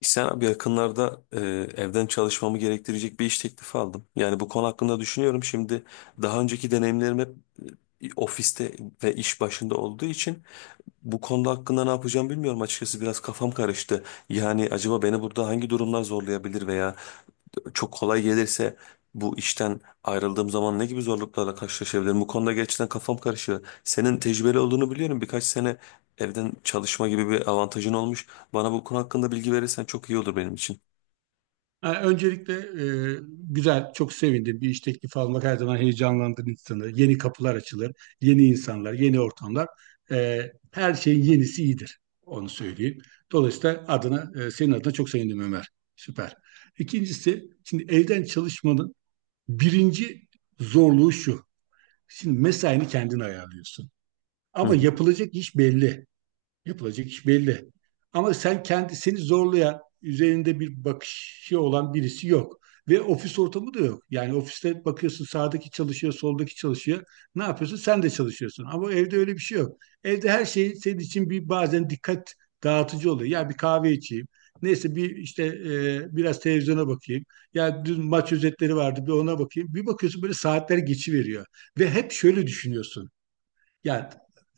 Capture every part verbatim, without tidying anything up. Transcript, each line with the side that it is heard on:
left: Sen abi yakınlarda e, evden çalışmamı gerektirecek bir iş teklifi aldım. Yani bu konu hakkında düşünüyorum. Şimdi daha önceki deneyimlerim hep e, ofiste ve iş başında olduğu için bu konuda hakkında ne yapacağım bilmiyorum açıkçası. Biraz kafam karıştı. Yani acaba beni burada hangi durumlar zorlayabilir veya çok kolay gelirse bu işten ayrıldığım zaman ne gibi zorluklarla karşılaşabilirim? Bu konuda gerçekten kafam karışıyor. Senin tecrübeli olduğunu biliyorum. Birkaç sene evden çalışma gibi bir avantajın olmuş. Bana bu konu hakkında bilgi verirsen çok iyi olur benim için.
right: Ha, öncelikle e, güzel, çok sevindim. Bir iş teklifi almak her zaman heyecanlandıran insanı. Yeni kapılar açılır, yeni insanlar, yeni ortamlar. E, Her şeyin yenisi iyidir, onu söyleyeyim. Dolayısıyla adına, e, senin adına çok sevindim Ömer. Süper. İkincisi, şimdi evden çalışmanın birinci zorluğu şu. Şimdi mesaini kendin ayarlıyorsun.
left: Hı
right: Ama
left: hı.
right: yapılacak iş belli. Yapılacak iş belli. Ama sen kendisini zorlayan, üzerinde bir bakışı olan birisi yok. Ve ofis ortamı da yok. Yani ofiste bakıyorsun sağdaki çalışıyor, soldaki çalışıyor. Ne yapıyorsun? Sen de çalışıyorsun. Ama evde öyle bir şey yok. Evde her şey senin için bir bazen dikkat dağıtıcı oluyor. Ya bir kahve içeyim. Neyse bir işte e, biraz televizyona bakayım. Ya dün maç özetleri vardı bir ona bakayım. Bir bakıyorsun böyle saatler geçiveriyor. Ve hep şöyle düşünüyorsun. Ya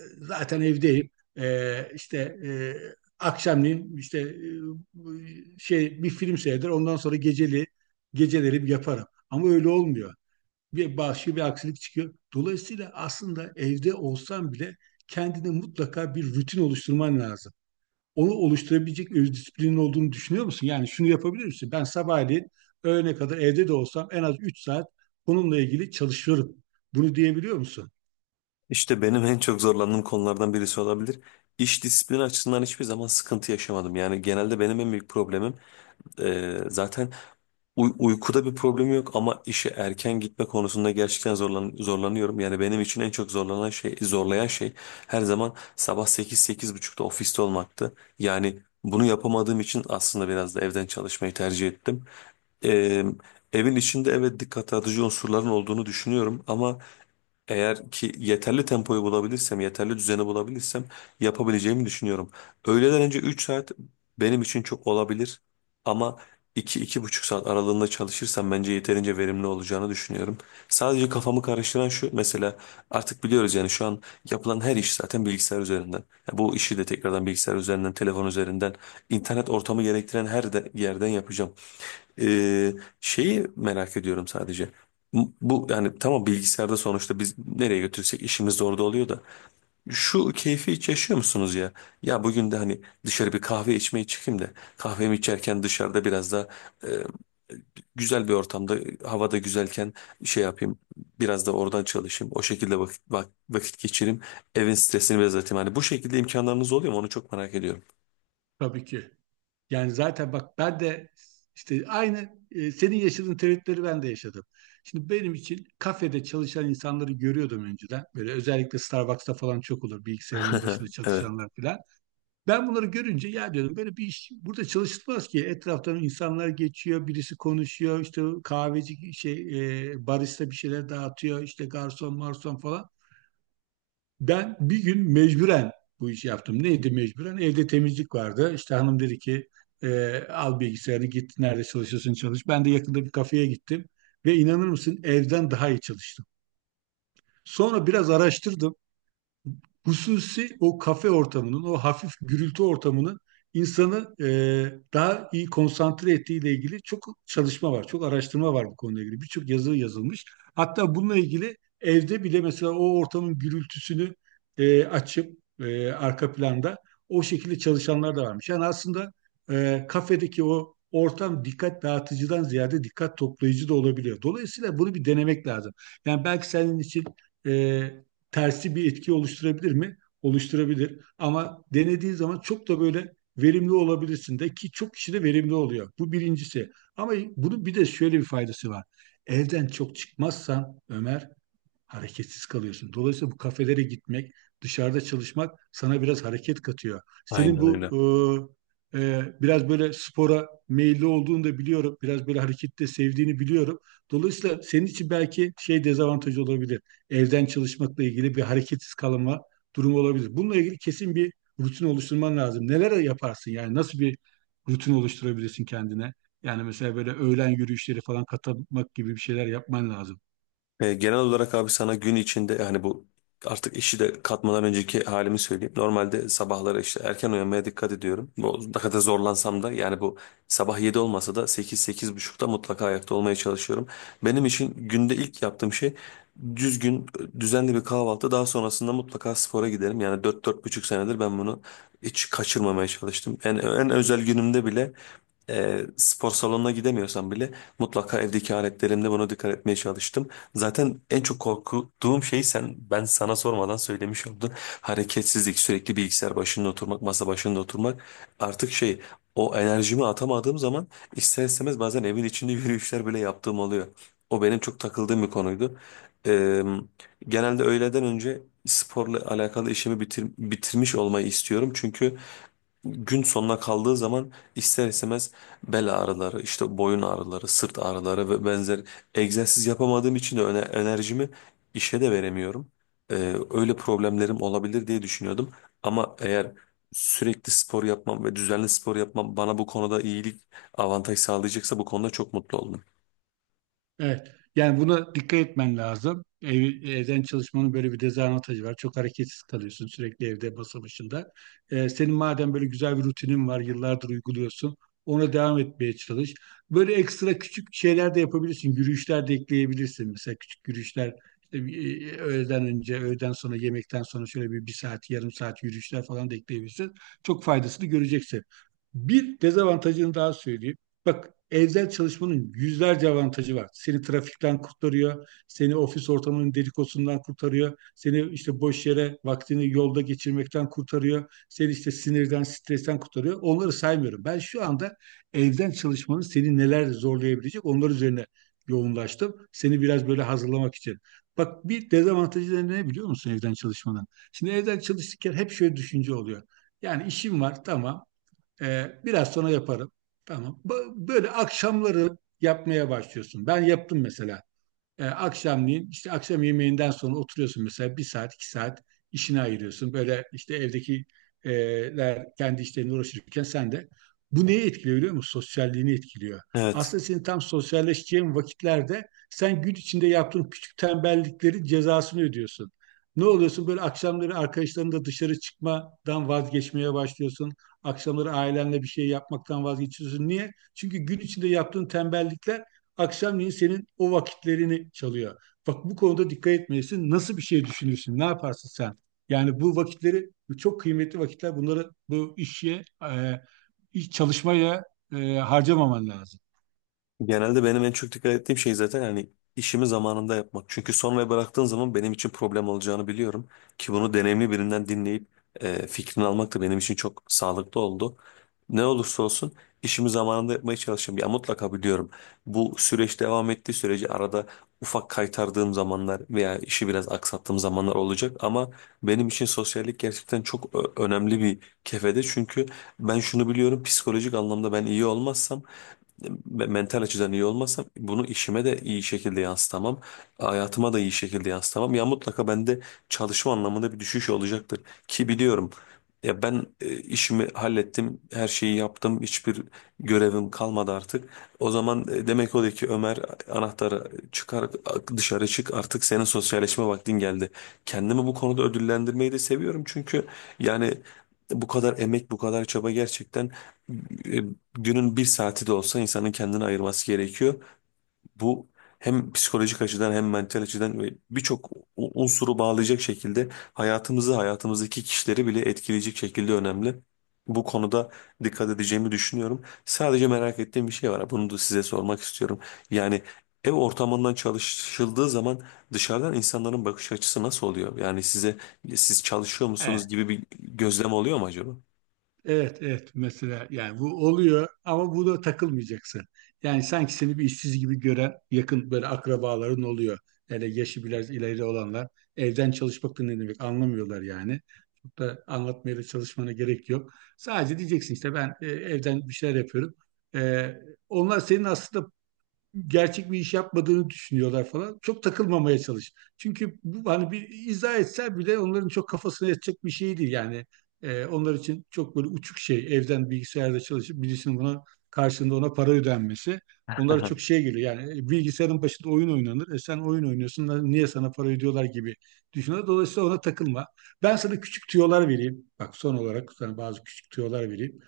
right: e, zaten evdeyim. E, işte e, akşamleyin işte e, şey bir film seyreder. Ondan sonra geceli geceleri yaparım. Ama öyle olmuyor. Bir başka bir aksilik çıkıyor. Dolayısıyla aslında evde olsan bile kendine mutlaka bir rutin oluşturman lazım. Onu oluşturabilecek öz disiplinin olduğunu düşünüyor musun? Yani şunu yapabilir misin? Ben sabahleyin öğlene kadar evde de olsam en az üç saat bununla ilgili çalışıyorum. Bunu diyebiliyor musun?
left: İşte benim en çok zorlandığım konulardan birisi olabilir. İş disiplini açısından hiçbir zaman sıkıntı yaşamadım. Yani genelde benim en büyük problemim e, zaten uy- uykuda bir problem yok ama işe erken gitme konusunda gerçekten zorlan zorlanıyorum. Yani benim için en çok zorlanan şey, zorlayan şey her zaman sabah sekiz sekiz buçukta ofiste olmaktı. Yani bunu yapamadığım için aslında biraz da evden çalışmayı tercih ettim. E, evin içinde evet dikkat dağıtıcı unsurların olduğunu düşünüyorum ama. Eğer ki yeterli tempoyu bulabilirsem, yeterli düzeni bulabilirsem yapabileceğimi düşünüyorum. Öğleden önce üç saat benim için çok olabilir ama iki iki buçuk saat aralığında çalışırsam bence yeterince verimli olacağını düşünüyorum. Sadece kafamı karıştıran şu mesela artık biliyoruz yani şu an yapılan her iş zaten bilgisayar üzerinden. Ya bu işi de tekrardan bilgisayar üzerinden, telefon üzerinden, internet ortamı gerektiren her de- yerden yapacağım. Ee, şeyi merak ediyorum sadece. M- Bu yani tamam bilgisayarda sonuçta biz nereye götürsek işimiz de orada oluyor da. Şu keyfi hiç yaşıyor musunuz ya? Ya bugün de hani dışarı bir kahve içmeye çıkayım da kahvemi içerken dışarıda biraz da e, güzel bir ortamda havada güzelken şey yapayım biraz da oradan çalışayım o şekilde vakit, vak- vakit geçireyim evin stresini biraz atayım. Hani bu şekilde imkanlarınız oluyor mu onu çok merak ediyorum.
right: Tabii ki. Yani zaten bak ben de işte aynı e, senin yaşadığın tereddütleri ben de yaşadım. Şimdi benim için kafede çalışan insanları görüyordum önceden. Böyle özellikle Starbucks'ta falan çok olur bilgisayarın başında
left: Evet
right: çalışanlar falan. Ben bunları görünce ya diyordum böyle bir iş burada çalışılmaz ki. Etraftan insanlar geçiyor, birisi konuşuyor, işte kahveci şey e, barista bir şeyler dağıtıyor, işte garson marson falan. Ben bir gün mecburen bu işi yaptım. Neydi mecburen? Evde temizlik vardı. İşte hanım dedi ki e, al bilgisayarını git nerede çalışıyorsun çalış. Ben de yakında bir kafeye gittim ve inanır mısın evden daha iyi çalıştım. Sonra biraz araştırdım hususi o kafe ortamının, o hafif gürültü ortamının insanı e, daha iyi konsantre ettiğiyle ilgili çok çalışma var, çok araştırma var bu konuyla ilgili. Birçok yazı yazılmış. Hatta bununla ilgili evde bile mesela o ortamın gürültüsünü e, açıp e, arka planda o şekilde çalışanlar da varmış. Yani aslında e, kafedeki o ortam dikkat dağıtıcıdan ziyade dikkat toplayıcı da olabiliyor. Dolayısıyla bunu bir denemek lazım. Yani belki senin için e, tersi bir etki oluşturabilir mi? Oluşturabilir. Ama denediğin zaman çok da böyle verimli olabilirsin de ki çok kişi de verimli oluyor. Bu birincisi. Ama bunun bir de şöyle bir faydası var. Evden çok çıkmazsan Ömer hareketsiz kalıyorsun. Dolayısıyla bu kafelere gitmek, dışarıda çalışmak sana biraz hareket katıyor. Senin
left: aynen
right: bu
left: öyle.
right: e, e, biraz böyle spora meyilli olduğunu da biliyorum. Biraz böyle hareketi de sevdiğini biliyorum. Dolayısıyla senin için belki şey dezavantajı olabilir. Evden çalışmakla ilgili bir hareketsiz kalma durumu olabilir. Bununla ilgili kesin bir rutin oluşturman lazım. Neler yaparsın yani nasıl bir rutin oluşturabilirsin kendine? Yani mesela böyle öğlen yürüyüşleri falan katmak gibi bir şeyler yapman lazım.
left: E, genel olarak abi sana gün içinde yani bu artık işi de katmadan önceki halimi söyleyeyim. Normalde sabahları işte erken uyanmaya dikkat ediyorum. Bu ne kadar zorlansam da yani bu sabah yedi olmasa da sekiz sekiz buçukta mutlaka ayakta olmaya çalışıyorum. Benim için günde ilk yaptığım şey düzgün düzenli bir kahvaltı daha sonrasında mutlaka spora giderim. Yani dört dört buçuk senedir ben bunu hiç kaçırmamaya çalıştım. En, en özel günümde bile e, spor salonuna gidemiyorsam bile mutlaka evdeki aletlerimde buna dikkat etmeye çalıştım. Zaten en çok korktuğum şey sen ben sana sormadan söylemiş oldun. Hareketsizlik, sürekli bilgisayar başında oturmak, masa başında oturmak artık şey o enerjimi atamadığım zaman ister istemez bazen evin içinde yürüyüşler bile yaptığım oluyor. O benim çok takıldığım bir konuydu. E, genelde öğleden önce sporla alakalı işimi bitir- bitirmiş olmayı istiyorum. Çünkü gün sonuna kaldığı zaman ister istemez bel ağrıları, işte boyun ağrıları, sırt ağrıları ve benzer egzersiz yapamadığım için de öne- enerjimi işe de veremiyorum. Ee, öyle problemlerim olabilir diye düşünüyordum. Ama eğer sürekli spor yapmam ve düzenli spor yapmam bana bu konuda iyilik, avantaj sağlayacaksa bu konuda çok mutlu oldum.
right: Evet. Yani buna dikkat etmen lazım. Ev, evden çalışmanın böyle bir dezavantajı var. Çok hareketsiz kalıyorsun sürekli evde masa başında. Ee, senin madem böyle güzel bir rutinin var, yıllardır uyguluyorsun, ona devam etmeye çalış. Böyle ekstra küçük şeyler de yapabilirsin. Yürüyüşler de ekleyebilirsin. Mesela küçük yürüyüşler işte bir, e, öğleden önce, öğleden sonra, yemekten sonra şöyle bir, bir saat, yarım saat yürüyüşler falan da ekleyebilirsin. Çok faydasını göreceksin. Bir dezavantajını daha söyleyeyim. Bak evden çalışmanın yüzlerce avantajı var. Seni trafikten kurtarıyor, seni ofis ortamının dedikodusundan kurtarıyor, seni işte boş yere vaktini yolda geçirmekten kurtarıyor, seni işte sinirden, stresten kurtarıyor. Onları saymıyorum. Ben şu anda evden çalışmanın seni neler zorlayabilecek onlar üzerine yoğunlaştım. Seni biraz böyle hazırlamak için. Bak bir dezavantajı da ne biliyor musun evden çalışmanın? Şimdi evden çalışırken hep şöyle düşünce oluyor. Yani işim var tamam ee, biraz sonra yaparım. Tamam. Ba- Böyle akşamları yapmaya başlıyorsun. Ben yaptım mesela. E, akşamleyin işte akşam yemeğinden sonra oturuyorsun mesela bir saat iki saat işine ayırıyorsun. Böyle işte evdekiler kendi işlerine uğraşırken sen de bu neyi etkiliyor biliyor musun? Sosyalliğini etkiliyor.
left: Evet.
right: Aslında senin tam sosyalleşeceğin vakitlerde sen gün içinde yaptığın küçük tembelliklerin cezasını ödüyorsun. Ne oluyorsun? Böyle akşamları arkadaşlarınla dışarı çıkmadan vazgeçmeye başlıyorsun. Akşamları ailenle bir şey yapmaktan vazgeçiyorsun. Niye? Çünkü gün içinde yaptığın tembellikler akşamleyin senin o vakitlerini çalıyor. Bak bu konuda dikkat etmelisin. Nasıl bir şey düşünürsün? Ne yaparsın sen? Yani bu vakitleri bu çok kıymetli vakitler. Bunları bu işe e, iş çalışmaya e, harcamaman lazım.
left: Genelde benim en çok dikkat ettiğim şey zaten hani işimi zamanında yapmak. Çünkü sonraya bıraktığın zaman benim için problem olacağını biliyorum. Ki bunu deneyimli birinden dinleyip e, fikrini almak da benim için çok sağlıklı oldu. Ne olursa olsun işimi zamanında yapmaya çalışıyorum. Ya mutlaka biliyorum bu süreç devam ettiği sürece arada ufak kaytardığım zamanlar veya işi biraz aksattığım zamanlar olacak. Ama benim için sosyallik gerçekten çok ö- önemli bir kefede. Çünkü ben şunu biliyorum psikolojik anlamda ben iyi olmazsam me- mental açıdan iyi olmazsam bunu işime de iyi şekilde yansıtamam. Hayatıma da iyi şekilde yansıtamam. Ya mutlaka bende çalışma anlamında bir düşüş olacaktır. Ki biliyorum ya ben e, işimi hallettim, her şeyi yaptım, hiçbir görevim kalmadı artık. O zaman e, demek o da ki Ömer anahtarı çıkar dışarı çık artık senin sosyalleşme vaktin geldi. Kendimi bu konuda ödüllendirmeyi de seviyorum çünkü yani bu kadar emek, bu kadar çaba gerçekten e, günün bir saati de olsa insanın kendini ayırması gerekiyor. Bu hem psikolojik açıdan hem mental açıdan ve birçok u- unsuru bağlayacak şekilde hayatımızı, hayatımızdaki kişileri bile etkileyecek şekilde önemli. Bu konuda dikkat edeceğimi düşünüyorum. Sadece merak ettiğim bir şey var. Bunu da size sormak istiyorum. Yani ev ortamından çalışıldığı zaman dışarıdan insanların bakış açısı nasıl oluyor? Yani size siz çalışıyor musunuz
right: Evet.
left: gibi bir gözlem oluyor mu acaba?
right: Evet, evet mesela yani bu oluyor ama bu da takılmayacaksın. Yani sanki seni bir işsiz gibi gören yakın böyle akrabaların oluyor. Hele yaşı biraz ileri olanlar evden çalışmak da ne demek anlamıyorlar yani. Çok da anlatmaya da çalışmana gerek yok. Sadece diyeceksin işte ben e, evden bir şeyler yapıyorum. E, Onlar senin aslında gerçek bir iş yapmadığını düşünüyorlar falan. Çok takılmamaya çalış. Çünkü bu, hani bir izah etsen bile onların çok kafasına yatacak bir şey değil yani. Ee, onlar için çok böyle uçuk şey evden bilgisayarda çalışıp birisinin buna karşılığında ona para ödenmesi. Onlara çok şey geliyor yani e, bilgisayarın başında oyun oynanır. E sen oyun oynuyorsun lan niye sana para ödüyorlar gibi düşünüyorlar. Dolayısıyla ona takılma. Ben sana küçük tüyolar vereyim. Bak son olarak sana bazı küçük tüyolar vereyim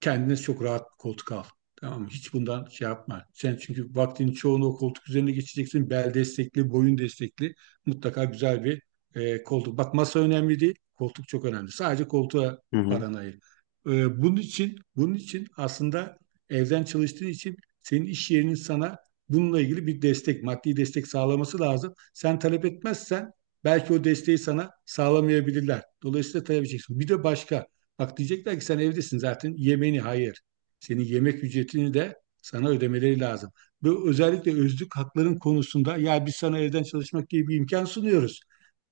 right: kendine çok rahat bir koltuk al. Tamam mı? Hiç bundan şey yapma. Sen çünkü vaktinin çoğunu o koltuk üzerine geçeceksin. Bel destekli, boyun destekli. Mutlaka güzel bir e, koltuk. Bak masa önemli değil. Koltuk çok önemli. Sadece koltuğa
left: Hı hı.
right: paranı ayır. E, bunun için, bunun için aslında evden çalıştığın için senin iş yerinin sana bununla ilgili bir destek, maddi destek sağlaması lazım. Sen talep etmezsen belki o desteği sana sağlamayabilirler. Dolayısıyla talep edeceksin. Bir de başka. Bak diyecekler ki sen evdesin zaten yemeğini hayır. Senin yemek ücretini de sana ödemeleri lazım. Bu özellikle özlük hakların konusunda ya biz sana evden çalışmak diye bir imkan sunuyoruz.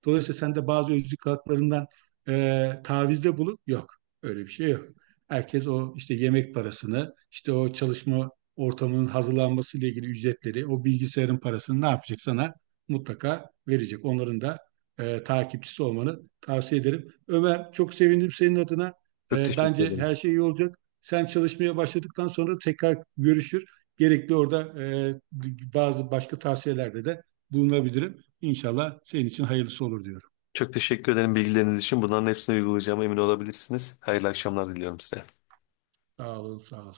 right: Dolayısıyla sen de bazı özlük haklarından e, tavizde bulup yok. Öyle bir şey yok. Herkes o işte yemek parasını, işte o çalışma ortamının hazırlanması ile ilgili ücretleri, o bilgisayarın parasını ne yapacak sana mutlaka verecek. Onların da e, takipçisi olmanı tavsiye ederim. Ömer çok sevindim senin adına.
left: Çok
right: E,
left: teşekkür
right: bence
left: ederim.
right: her şey iyi olacak. Sen çalışmaya başladıktan sonra tekrar görüşür. Gerekli orada e, bazı başka tavsiyelerde de bulunabilirim. İnşallah senin için hayırlısı olur diyorum.
left: Çok teşekkür ederim bilgileriniz için. Bunların hepsini uygulayacağıma emin olabilirsiniz. Hayırlı akşamlar diliyorum size.
right: Sağ olun, sağ ol